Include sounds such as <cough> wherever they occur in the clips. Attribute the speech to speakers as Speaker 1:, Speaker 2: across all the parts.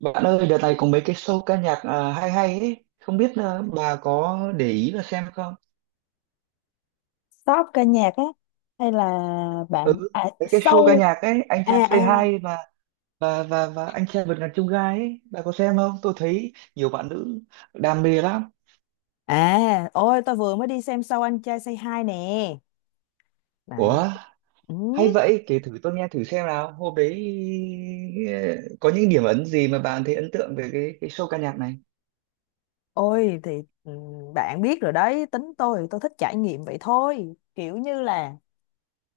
Speaker 1: Bạn ơi, đợt này có mấy cái show ca nhạc, hay hay ấy, không biết, bà có để ý và xem không?
Speaker 2: Shop ca nhạc á? Hay là
Speaker 1: Ừ,
Speaker 2: bạn à,
Speaker 1: mấy cái show ca
Speaker 2: show?
Speaker 1: nhạc ấy, anh
Speaker 2: à
Speaker 1: trai
Speaker 2: à
Speaker 1: Say Hi và anh trai vượt ngàn chông gai ấy, bà có xem không? Tôi thấy nhiều bạn nữ đam mê lắm.
Speaker 2: Ôi, tôi vừa mới đi xem show anh trai Say Hi nè đấy.
Speaker 1: Ủa,
Speaker 2: Ừ.
Speaker 1: hay vậy, kể thử tôi nghe thử xem nào. Hôm đấy ờ, có những điểm ấn gì mà bạn thấy ấn tượng về cái show ca nhạc này?
Speaker 2: ôi thì ừ, Bạn biết rồi đấy, tính tôi thích trải nghiệm vậy thôi, kiểu như là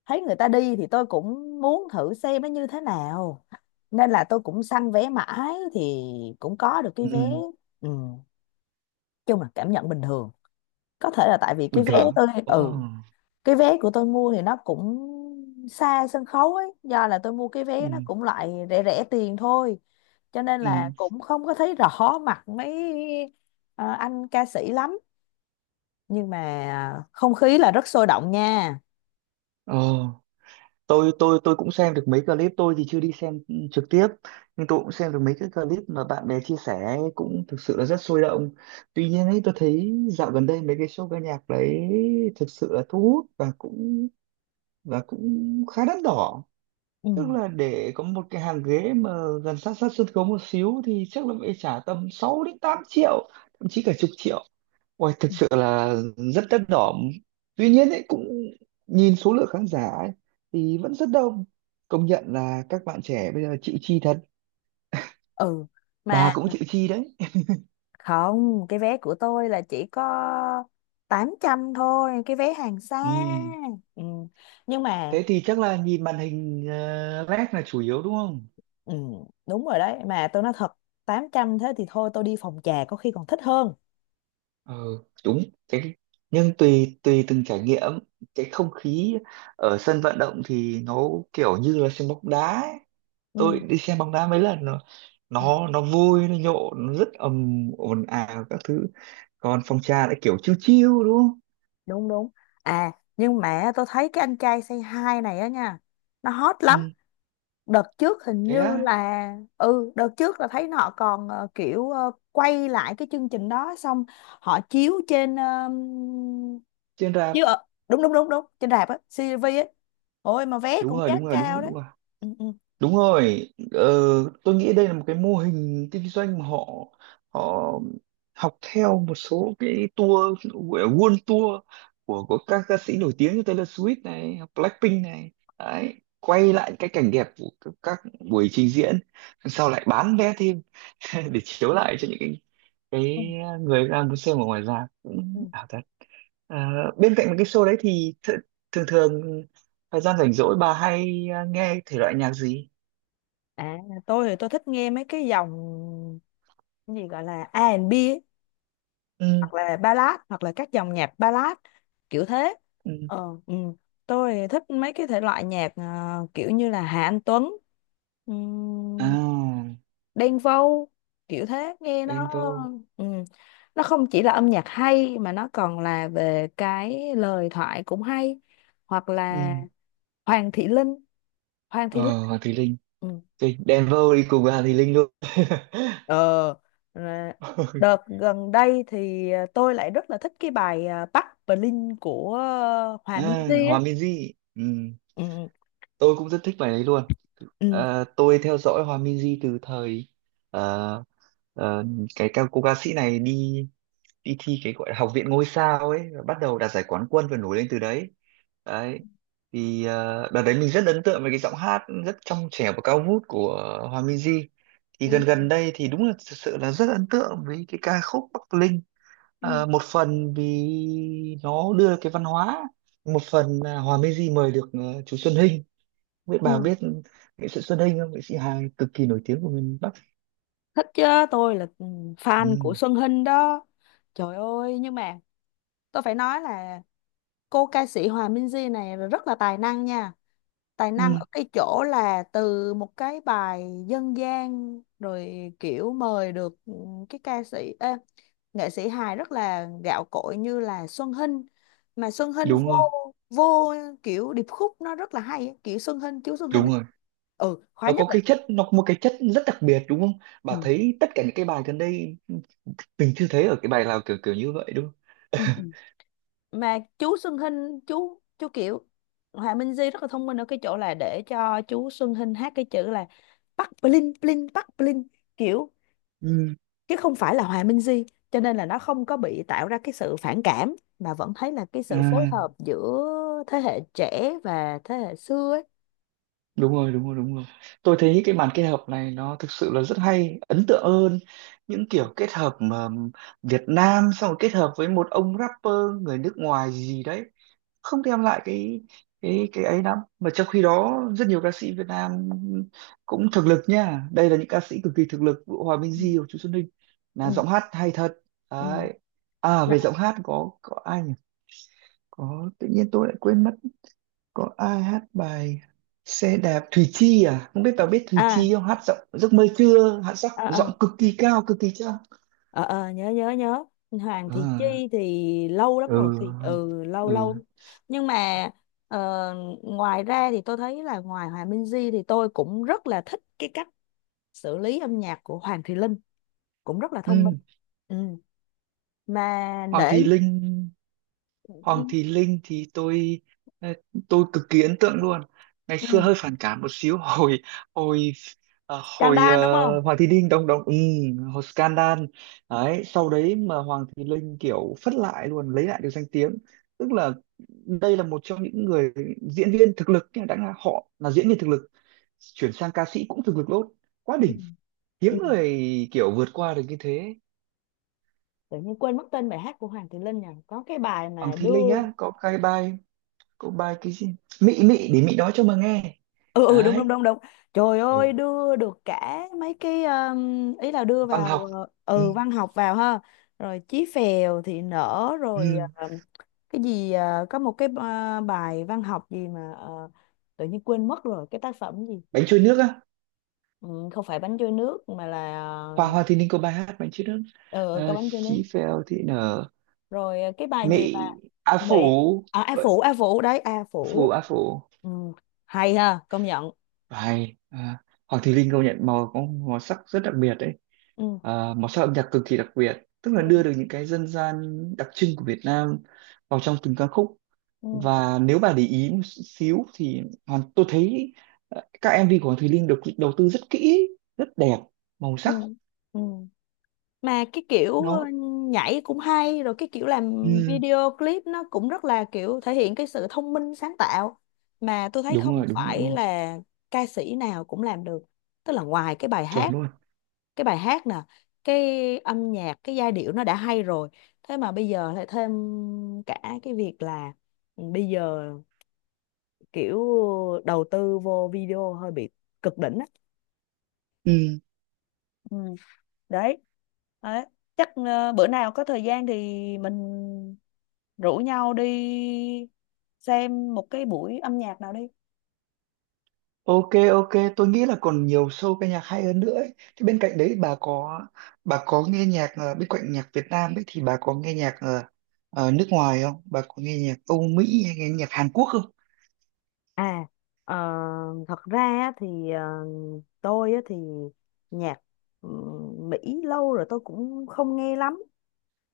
Speaker 2: thấy người ta đi thì tôi cũng muốn thử xem nó như thế nào, nên là tôi cũng săn vé mãi thì cũng có được cái vé.
Speaker 1: Ừ,
Speaker 2: Ừ. Chung là cảm nhận bình thường, có thể là tại vì cái
Speaker 1: bình
Speaker 2: vé
Speaker 1: thường.
Speaker 2: tôi,
Speaker 1: Ồ,
Speaker 2: cái vé của tôi mua thì nó cũng xa sân khấu ấy, do là tôi mua cái
Speaker 1: ừ,
Speaker 2: vé nó cũng loại rẻ rẻ tiền thôi, cho nên là
Speaker 1: ừ.
Speaker 2: cũng không có thấy rõ mặt mấy ờ, anh ca sĩ lắm, nhưng mà không khí là rất sôi động nha.
Speaker 1: Ồ. Tôi cũng xem được mấy clip, tôi thì chưa đi xem trực tiếp, nhưng tôi cũng xem được mấy cái clip mà bạn bè chia sẻ ấy, cũng thực sự là rất sôi động. Tuy nhiên ấy, tôi thấy dạo gần đây mấy cái show ca nhạc đấy thực sự là thu hút và cũng khá đắt đỏ,
Speaker 2: Ừ.
Speaker 1: tức là để có một cái hàng ghế mà gần sát sát sân khấu một xíu thì chắc là phải trả tầm 6 đến 8 triệu, thậm chí cả chục triệu. Ôi, thực sự là rất đắt đỏ. Tuy nhiên ấy, cũng nhìn số lượng khán giả ấy, thì vẫn rất đông. Công nhận là các bạn trẻ bây giờ chịu chi thật.
Speaker 2: Ừ mà
Speaker 1: Bà cũng chịu chi đấy.
Speaker 2: không, cái vé của tôi là chỉ có 800 thôi, cái vé hàng xa.
Speaker 1: Ừ.
Speaker 2: Ừ. Nhưng mà
Speaker 1: Thế thì chắc là nhìn màn hình led là chủ yếu đúng không?
Speaker 2: ừ, đúng rồi đấy, mà tôi nói thật, 800 thế thì thôi tôi đi phòng trà có khi còn thích hơn.
Speaker 1: Ờ, đúng. Cái, nhưng tùy tùy từng trải nghiệm, cái không khí ở sân vận động thì nó kiểu như là sân bóng đá ấy.
Speaker 2: Ừ.
Speaker 1: Tôi đi xem bóng đá mấy lần rồi, nó vui, nó nhộn, nó rất ầm ồn ào các thứ, còn phòng trà lại kiểu chill chill đúng không?
Speaker 2: Đúng đúng. À, nhưng mà tôi thấy cái anh trai say hi này á nha, nó hot lắm.
Speaker 1: Ừ,
Speaker 2: Đợt trước hình
Speaker 1: thế
Speaker 2: như
Speaker 1: á,
Speaker 2: là đợt trước là thấy họ còn kiểu quay lại cái chương trình đó xong họ chiếu trên
Speaker 1: trên rạp.
Speaker 2: chiếu ở, đúng đúng đúng đúng, trên rạp á, CCTV á. Ôi mà vé
Speaker 1: Đúng
Speaker 2: cũng
Speaker 1: rồi,
Speaker 2: giá
Speaker 1: đúng rồi, đúng rồi,
Speaker 2: cao
Speaker 1: đúng
Speaker 2: đấy.
Speaker 1: rồi.
Speaker 2: Ừ, ừ,
Speaker 1: Đúng rồi, ờ, tôi nghĩ đây là một cái mô hình kinh doanh mà họ họ học theo một số cái tour, gọi là world tour của các ca sĩ nổi tiếng như Taylor Swift này, hoặc Blackpink này, đấy, quay lại cái cảnh đẹp của các buổi trình diễn, sau lại bán vé thêm <laughs> để chiếu lại cho những cái
Speaker 2: ừ.
Speaker 1: người đang muốn xem ở ngoài ra
Speaker 2: Ừ.
Speaker 1: cũng ảo thật. Ờ, bên cạnh cái show đấy thì thường thường thời gian rảnh rỗi bà hay, nghe thể loại nhạc gì?
Speaker 2: À, tôi thì tôi thích nghe mấy cái dòng cái gì gọi là A R&B,
Speaker 1: Ừ,
Speaker 2: hoặc là ballad, hoặc là các dòng nhạc ballad kiểu thế.
Speaker 1: ừ,
Speaker 2: ờ ừ. Tôi thích mấy cái thể loại nhạc à, kiểu như là Hà Anh Tuấn, um,
Speaker 1: à,
Speaker 2: Đen Vâu kiểu thế, nghe nó,
Speaker 1: Denver,
Speaker 2: ừ, nó không chỉ là âm nhạc hay mà nó còn là về cái lời thoại cũng hay, hoặc
Speaker 1: ừ,
Speaker 2: là Hoàng Thị Linh, Hoàng Thị Linh.
Speaker 1: ờ, Hoàng Thùy Linh.
Speaker 2: Ừ.
Speaker 1: Tôi- Denver đi cùng với Hoàng Thùy Linh luôn.
Speaker 2: Ờ,
Speaker 1: <laughs>
Speaker 2: à, đợt gần đây thì tôi lại rất là thích cái bài à, Bắc Berlin của à, Hòa
Speaker 1: À,
Speaker 2: Minzy ấy.
Speaker 1: Hòa Minzy, ừ.
Speaker 2: Ừ,
Speaker 1: Tôi cũng rất thích bài đấy luôn.
Speaker 2: ừ,
Speaker 1: Ờ, tôi theo dõi Hòa Minzy từ thời ờ, ờ, cái ca cô ca sĩ này đi đi thi cái gọi là học viện ngôi sao ấy, bắt đầu đạt giải quán quân và nổi lên từ đấy. Đấy, thì đợt đấy mình rất ấn tượng với cái giọng hát rất trong trẻo và cao vút của Hòa Minzy. Thì
Speaker 2: ừ,
Speaker 1: gần gần đây thì đúng là thực sự là rất ấn tượng với cái ca khúc Bắc Linh.
Speaker 2: ừ,
Speaker 1: Ờ, một phần vì nó đưa cái văn hóa, một phần là Hòa Minzy mời được chú Xuân Hinh. Không biết bà
Speaker 2: ừ.
Speaker 1: biết nghệ sĩ Xuân Hinh không? Nghệ sĩ Hàn cực kỳ nổi tiếng của miền Bắc.
Speaker 2: Thích chứ, tôi là
Speaker 1: Ừ.
Speaker 2: fan của Xuân Hinh đó. Trời ơi, nhưng mà tôi phải nói là cô ca sĩ Hòa Minzy này rất là tài năng nha. Tài năng ở
Speaker 1: Ừ.
Speaker 2: cái chỗ là từ một cái bài dân gian rồi kiểu mời được cái ca sĩ ê, nghệ sĩ hài rất là gạo cội như là Xuân Hinh, mà Xuân Hinh
Speaker 1: Đúng
Speaker 2: vô
Speaker 1: rồi,
Speaker 2: vô kiểu điệp khúc nó rất là hay ấy, kiểu Xuân Hinh chú Xuân Hinh
Speaker 1: đúng rồi.
Speaker 2: ừ khóa
Speaker 1: Nó
Speaker 2: nhất
Speaker 1: có
Speaker 2: là,
Speaker 1: cái chất, nó có một cái chất rất đặc biệt đúng không?
Speaker 2: ừ,
Speaker 1: Bà thấy tất cả những cái bài gần đây mình chưa thấy ở cái bài nào kiểu kiểu như vậy đúng không?
Speaker 2: ừ,
Speaker 1: <laughs>
Speaker 2: ừ, mà chú Xuân Hinh chú kiểu Hòa Minh Di rất là thông minh ở cái chỗ là để cho chú Xuân Hinh hát cái chữ là bắc bling bling bắc bling kiểu,
Speaker 1: Ừ.
Speaker 2: chứ không phải là Hòa Minh Di, cho nên là nó không có bị tạo ra cái sự phản cảm mà vẫn thấy là cái sự phối
Speaker 1: À,
Speaker 2: hợp giữa thế hệ trẻ và thế hệ xưa ấy.
Speaker 1: đúng rồi, đúng rồi, đúng rồi. Tôi thấy cái màn kết hợp này nó thực sự là rất hay, ấn tượng hơn những kiểu kết hợp mà Việt Nam xong rồi kết hợp với một ông rapper người nước ngoài gì đấy, không đem lại cái cái ấy lắm. Mà trong khi đó rất nhiều ca sĩ Việt Nam cũng thực lực nha. Đây là những ca sĩ cực kỳ thực lực, Vũ, Hòa Minh
Speaker 2: Ừ.
Speaker 1: Di và Chú Xuân Ninh là
Speaker 2: Ừ.
Speaker 1: giọng hát hay thật.
Speaker 2: Ừ.
Speaker 1: Đấy. À
Speaker 2: Nè,
Speaker 1: về giọng hát có ai nhỉ? Có tự nhiên tôi lại quên mất, có ai hát bài xe đạp, Thùy Chi, à không biết bà biết Thùy
Speaker 2: à,
Speaker 1: Chi không, hát giọng giấc mơ trưa, hát giọng
Speaker 2: à,
Speaker 1: giọng
Speaker 2: à,
Speaker 1: cực kỳ cao cực kỳ trong.
Speaker 2: à, à, nhớ nhớ nhớ, Hoàng thị
Speaker 1: À,
Speaker 2: Chi thì lâu lắm rồi thì
Speaker 1: ừ,
Speaker 2: lâu
Speaker 1: ừ,
Speaker 2: lâu, nhưng mà ờ, ngoài ra thì tôi thấy là ngoài Hòa Minh Di thì tôi cũng rất là thích cái cách xử lý âm nhạc của Hoàng thị Linh, cũng rất là thông minh.
Speaker 1: ừ.
Speaker 2: Ừ. Mà
Speaker 1: Hoàng
Speaker 2: để,
Speaker 1: Thùy Linh. Hoàng
Speaker 2: ừ,
Speaker 1: Thị Linh thì tôi ờ, tôi cực kỳ ấn tượng luôn. Ngày xưa hơi
Speaker 2: ừ.
Speaker 1: phản cảm một xíu <laughs> hồi hồi
Speaker 2: Trang
Speaker 1: hồi
Speaker 2: Đan đúng không?
Speaker 1: ờ, Hoàng Thị Linh đồng đồng ừ, hồi scandal đấy, sau đấy mà Hoàng Thị Linh kiểu phất lại luôn, lấy lại được danh tiếng. Tức là đây là một trong những người diễn viên thực lực, nhưng đã là họ là diễn viên thực lực, chuyển sang ca sĩ cũng thực lực luôn, quá
Speaker 2: Ừ,
Speaker 1: đỉnh, hiếm
Speaker 2: ừ.
Speaker 1: người kiểu vượt qua được như thế.
Speaker 2: Tự nhiên quên mất tên bài hát của Hoàng Thùy Linh nhỉ? Có cái bài
Speaker 1: Hoàng
Speaker 2: mà
Speaker 1: Thị Linh
Speaker 2: đưa,
Speaker 1: á có cái bài, Cậu bài cái gì? Mị mị để mị nói cho mà nghe.
Speaker 2: ừ ừ đúng đúng
Speaker 1: Đấy.
Speaker 2: đúng đúng. Trời
Speaker 1: Ừ.
Speaker 2: ơi, đưa được cả mấy cái ý là đưa
Speaker 1: Văn
Speaker 2: vào
Speaker 1: học. Ừ.
Speaker 2: văn học vào ha. Rồi Chí Phèo thì nở rồi
Speaker 1: Ừ.
Speaker 2: cái gì có một cái bài văn học gì mà tự nhiên quên mất rồi cái tác phẩm gì.
Speaker 1: Bánh trôi nước á.
Speaker 2: Ừ, không phải bánh trôi nước mà là
Speaker 1: Hoa, Hoa Thì Ninh có bài hát bánh trôi nước.
Speaker 2: ờ ừ, có
Speaker 1: Ờ,
Speaker 2: bánh trôi nước.
Speaker 1: Chí Phèo thì nở.
Speaker 2: Rồi cái bài gì mà
Speaker 1: Mị A
Speaker 2: bị,
Speaker 1: Phủ.
Speaker 2: à, A
Speaker 1: Vậy,
Speaker 2: Phủ A Phủ đấy A
Speaker 1: Phủ
Speaker 2: Phủ.
Speaker 1: A Phủ.
Speaker 2: Ừ. Hay ha, công nhận.
Speaker 1: Bài. À, Hoàng Thùy Linh công nhận màu có màu sắc rất đặc biệt đấy.
Speaker 2: Ừ.
Speaker 1: À, màu sắc âm nhạc cực kỳ đặc biệt. Tức
Speaker 2: Ừ.
Speaker 1: là đưa được những cái dân gian đặc trưng của Việt Nam vào trong từng ca khúc,
Speaker 2: Ừ.
Speaker 1: và nếu bà để ý một xíu thì hoàn tôi thấy, các MV của Hoàng Thùy Linh được đầu tư rất kỹ, rất đẹp màu
Speaker 2: Ừ.
Speaker 1: sắc.
Speaker 2: Ừ. Mà cái kiểu
Speaker 1: Nó
Speaker 2: nhảy cũng hay, rồi cái kiểu làm
Speaker 1: ừ,
Speaker 2: video clip nó cũng rất là kiểu thể hiện cái sự thông minh sáng tạo, mà tôi thấy
Speaker 1: đúng
Speaker 2: không
Speaker 1: rồi, đúng rồi,
Speaker 2: phải
Speaker 1: đúng rồi,
Speaker 2: là ca sĩ nào cũng làm được. Tức là ngoài cái bài
Speaker 1: chuẩn
Speaker 2: hát,
Speaker 1: luôn,
Speaker 2: cái bài hát nè, cái âm nhạc cái giai điệu nó đã hay rồi, thế mà bây giờ lại thêm cả cái việc là, ừ, bây giờ kiểu đầu tư vô video hơi bị cực đỉnh á.
Speaker 1: ừ.
Speaker 2: Ừ. Đấy đấy, chắc bữa nào có thời gian thì mình rủ nhau đi xem một cái buổi âm nhạc nào đi.
Speaker 1: Ok, ok, tôi nghĩ là còn nhiều show ca nhạc hay hơn nữa ấy. Thế bên cạnh đấy bà có nghe nhạc, bên cạnh nhạc Việt Nam ấy thì bà có nghe nhạc nước ngoài không, bà có nghe nhạc Âu Mỹ hay nghe nhạc Hàn Quốc không?
Speaker 2: À, ờ, thật ra á thì tôi á thì nhạc, ừ, Mỹ, lâu rồi tôi cũng không nghe lắm,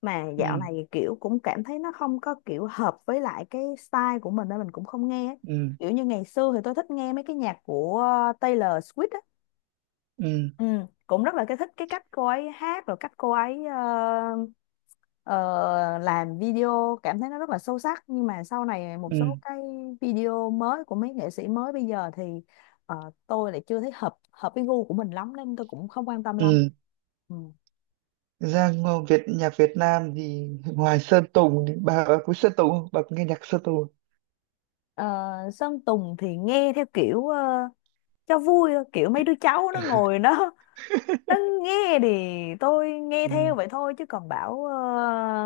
Speaker 2: mà dạo
Speaker 1: Ừ,
Speaker 2: này kiểu cũng cảm thấy nó không có kiểu hợp với lại cái style của mình, nên mình cũng không nghe ấy.
Speaker 1: ừ,
Speaker 2: Kiểu như ngày xưa thì tôi thích nghe mấy cái nhạc của Taylor Swift á,
Speaker 1: ừ,
Speaker 2: ừ, cũng rất là cái thích cái cách cô ấy hát, rồi cách cô ấy ờ, làm video, cảm thấy nó rất là sâu sắc. Nhưng mà sau này một
Speaker 1: ừ,
Speaker 2: số cái video mới của mấy nghệ sĩ mới bây giờ thì ờ, tôi lại chưa thấy hợp hợp với gu của mình lắm, nên tôi cũng không quan tâm lắm.
Speaker 1: ừ.
Speaker 2: Ừ.
Speaker 1: Ra ngo- Việt nhạc Việt Nam thì ngoài Sơn Tùng thì bà quý Sơn Tùng không? Bà có nghe nhạc Sơn Tùng không?
Speaker 2: Ờ, Sơn Tùng thì nghe theo kiểu cho vui thôi, kiểu mấy đứa cháu nó ngồi nó <laughs> nó
Speaker 1: <laughs>
Speaker 2: nghe thì tôi nghe theo
Speaker 1: Ừ,
Speaker 2: vậy thôi, chứ còn bảo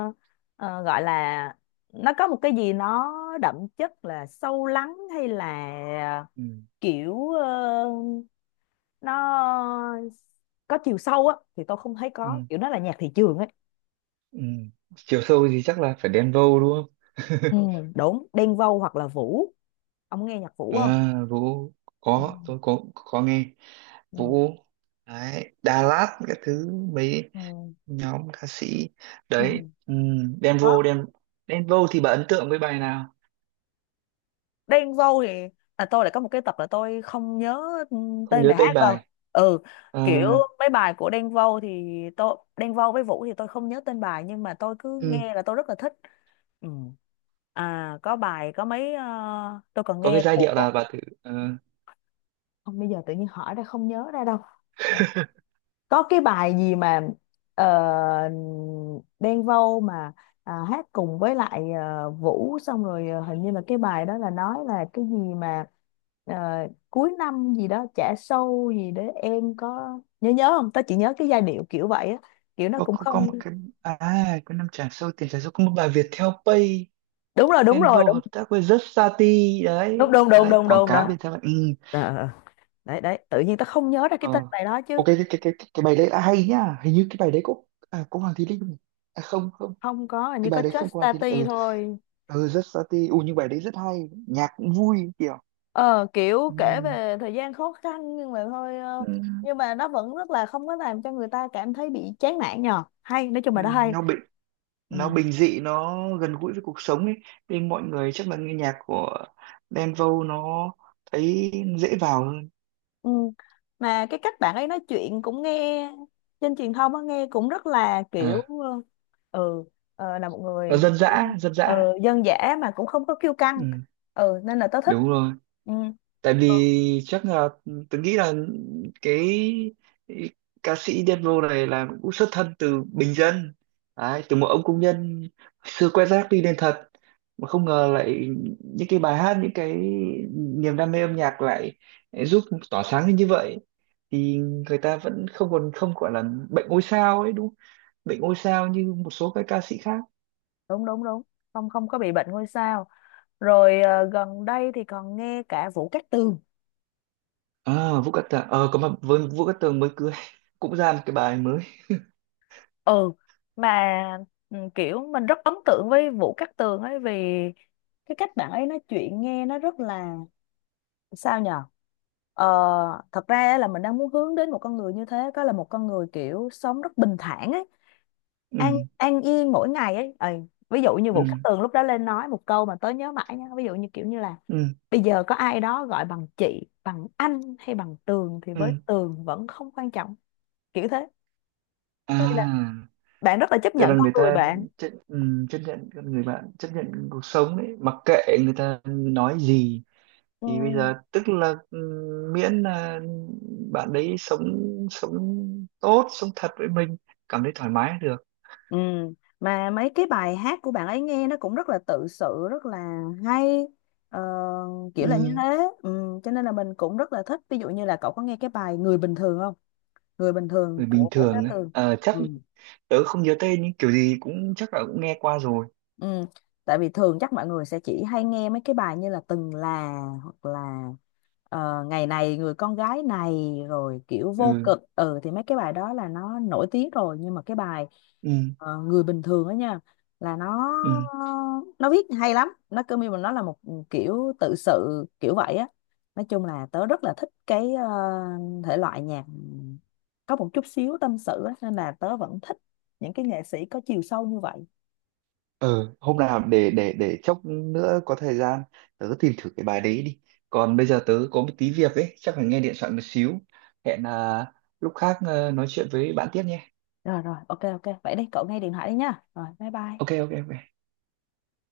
Speaker 2: ờ, gọi là nó có một cái gì nó đậm chất là sâu lắng hay là
Speaker 1: ừ,
Speaker 2: kiểu nó có chiều sâu á thì tôi không thấy, có
Speaker 1: ừ,
Speaker 2: kiểu nó là nhạc thị trường ấy.
Speaker 1: ừ. Chiều sâu thì chắc là phải Đen Vâu đúng không?
Speaker 2: Ừ,
Speaker 1: <laughs>
Speaker 2: đúng, Đen Vâu hoặc là Vũ, ông nghe nhạc Vũ không?
Speaker 1: À, Vũ,
Speaker 2: Ừ,
Speaker 1: có tôi có nghe
Speaker 2: ừ,
Speaker 1: Vũ, đấy, Đà Lạt các thứ, mấy
Speaker 2: ừ,
Speaker 1: nhóm ca sĩ
Speaker 2: ừ.
Speaker 1: đấy, ừ, Đen
Speaker 2: Có.
Speaker 1: Vâu, Đen, Đen Vâu thì bà ấn tượng với bài nào?
Speaker 2: Đen Vâu thì là tôi lại có một cái tập là tôi không nhớ, ừ,
Speaker 1: Không
Speaker 2: tên
Speaker 1: nhớ
Speaker 2: bài
Speaker 1: tên
Speaker 2: hát đâu.
Speaker 1: bài.
Speaker 2: Ừ,
Speaker 1: Ờ,
Speaker 2: kiểu mấy bài của Đen Vâu thì tôi, Đen Vâu với Vũ thì tôi không nhớ tên bài, nhưng mà tôi cứ
Speaker 1: ừ,
Speaker 2: nghe là tôi rất là thích. Ừ. À, có bài có mấy tôi còn
Speaker 1: có cái
Speaker 2: nghe
Speaker 1: giai điệu
Speaker 2: của,
Speaker 1: nào bà thử
Speaker 2: không bây giờ tự nhiên hỏi ra không nhớ ra đâu, có cái bài gì mà ờ, Đen Vâu mà, à, hát cùng với lại Vũ xong rồi hình như là cái bài đó là nói là cái gì mà ờ, cuối năm gì đó trả sâu gì để em có nhớ nhớ không? Tao chỉ nhớ cái giai điệu kiểu vậy á, kiểu nó cũng
Speaker 1: có
Speaker 2: không,
Speaker 1: một cái, à, cái năm trả sâu, tiền trả sâu, có một bài Viettel Pay,
Speaker 2: đúng rồi đúng rồi
Speaker 1: Envo
Speaker 2: đúng
Speaker 1: hợp tác với Justati,
Speaker 2: đúng
Speaker 1: đấy
Speaker 2: đúng đúng
Speaker 1: đấy,
Speaker 2: đúng
Speaker 1: quảng
Speaker 2: đúng
Speaker 1: cáo
Speaker 2: đó.
Speaker 1: Viettel Pay. Ừ.
Speaker 2: Ờ, ờ, ờ, đấy đấy tự nhiên tao không nhớ ra cái
Speaker 1: Ờ.
Speaker 2: tên bài đó chứ.
Speaker 1: Ok, cái bài đấy là hay nhá, hình như cái bài đấy có, à, có Hoàng Thùy Linh không nhỉ? À, không không,
Speaker 2: Không có, hình
Speaker 1: cái
Speaker 2: như có
Speaker 1: bài đấy
Speaker 2: Just
Speaker 1: không có Hoàng Thùy Linh,
Speaker 2: Tati
Speaker 1: ừ
Speaker 2: thôi.
Speaker 1: ừ Justati, ừ nhưng bài đấy rất hay, nhạc cũng vui kiểu
Speaker 2: Ờ Kiểu
Speaker 1: ừ.
Speaker 2: kể về thời gian khó khăn, nhưng mà thôi
Speaker 1: Ừ.
Speaker 2: nhưng mà nó vẫn rất là không có làm cho người ta cảm thấy bị chán nản nhờ, hay nói chung
Speaker 1: Ừ.
Speaker 2: là nó hay.
Speaker 1: Nó bình,
Speaker 2: Ừ.
Speaker 1: nó bình dị, nó gần gũi với cuộc sống ấy, nên mọi người chắc là nghe nhạc của Đen Vâu, nó thấy dễ vào
Speaker 2: Ừ. Mà cái cách bạn ấy nói chuyện cũng nghe trên truyền thông á, nghe cũng rất là
Speaker 1: hơn,
Speaker 2: kiểu ừ là một
Speaker 1: nó
Speaker 2: người
Speaker 1: dân
Speaker 2: kiểu,
Speaker 1: dã, dân
Speaker 2: ờ,
Speaker 1: dã,
Speaker 2: dân dã mà cũng không có kiêu căng,
Speaker 1: ừ,
Speaker 2: ừ, nên là tớ thích.
Speaker 1: đúng rồi,
Speaker 2: Ừ.
Speaker 1: tại
Speaker 2: Ờ,
Speaker 1: vì chắc là tôi nghĩ là cái ca sĩ Đen Vâu này là cũng xuất thân từ bình dân. Đấy, từ một ông công nhân xưa quét rác đi lên thật, mà không ngờ lại những cái bài hát, những cái niềm đam mê âm nhạc lại giúp tỏa sáng lên như vậy, thì người ta vẫn không còn không gọi là bệnh ngôi sao ấy đúng không? Bệnh ngôi sao như một số các ca sĩ khác.
Speaker 2: đúng đúng đúng, không không có bị bệnh ngôi sao. Rồi gần đây thì còn nghe cả Vũ Cát Tường.
Speaker 1: À, Vũ Cát Tường, ờ có, mà với Vũ Cát Tường mới cưới <laughs> cũng ra một cái bài mới.
Speaker 2: Ừ mà, kiểu mình rất ấn tượng với Vũ Cát Tường ấy, vì cái cách bạn ấy nói chuyện nghe nó rất là sao nhờ, ờ, thật ra á là mình đang muốn hướng đến một con người như thế, có là một con người kiểu sống rất bình thản ấy, an
Speaker 1: Ừ,
Speaker 2: an yên mỗi ngày ấy. Ừ. Ví dụ như Vũ
Speaker 1: ừ,
Speaker 2: Cát Tường lúc đó lên nói một câu mà tớ nhớ mãi nha, ví dụ như kiểu như là
Speaker 1: ừ,
Speaker 2: bây giờ có ai đó gọi bằng chị bằng anh hay bằng Tường thì với
Speaker 1: ừ,
Speaker 2: Tường vẫn không quan trọng, kiểu thế, có nghĩa là
Speaker 1: à,
Speaker 2: bạn rất là chấp
Speaker 1: tức là
Speaker 2: nhận con
Speaker 1: người
Speaker 2: người
Speaker 1: ta
Speaker 2: bạn.
Speaker 1: chấp, ừ, chấp nhận con người bạn, chấp nhận cuộc sống đấy, mặc kệ người ta nói gì,
Speaker 2: Ừ.
Speaker 1: thì bây giờ tức là ừ, miễn là bạn đấy sống, sống tốt, sống thật với mình, cảm thấy thoải mái là được.
Speaker 2: Ừ. Mà mấy cái bài hát của bạn ấy nghe nó cũng rất là tự sự, rất là hay ờ, kiểu là như
Speaker 1: Ừ,
Speaker 2: thế. Ừ. Cho nên là mình cũng rất là thích, ví dụ như là cậu có nghe cái bài Người Bình Thường không? Người Bình Thường
Speaker 1: người bình
Speaker 2: của Vũ Cát
Speaker 1: thường ấy.
Speaker 2: Tường.
Speaker 1: Ờ, chắc
Speaker 2: Ừ.
Speaker 1: tớ không nhớ tên, nhưng kiểu gì cũng chắc là cũng nghe qua rồi.
Speaker 2: Ừ. Tại vì thường chắc mọi người sẽ chỉ hay nghe mấy cái bài như là Từng Là, hoặc là Ngày Này Người Con Gái Này rồi kiểu Vô
Speaker 1: Ừ,
Speaker 2: Cực, ừ, thì mấy cái bài đó là nó nổi tiếng rồi. Nhưng mà cái bài
Speaker 1: ừ,
Speaker 2: Người Bình Thường đó nha, là nó
Speaker 1: ừ.
Speaker 2: nó viết hay lắm, nó cứ như mà nó là một, ừ, kiểu tự sự kiểu vậy á. Nói chung là tớ rất là thích cái thể loại nhạc có một chút xíu tâm sự á, nên là tớ vẫn thích những cái nghệ sĩ có chiều sâu như vậy.
Speaker 1: Ờ, hôm nào để để chốc nữa có thời gian tớ tìm thử cái bài đấy đi. Còn bây giờ tớ có một tí việc ấy, chắc phải nghe điện thoại một xíu. Hẹn, lúc khác ờ, nói chuyện với bạn tiếp nhé.
Speaker 2: Rồi rồi, ok ok. Vậy đi, cậu nghe điện thoại đi nha. Rồi, bye bye.
Speaker 1: Ok, ok, ok.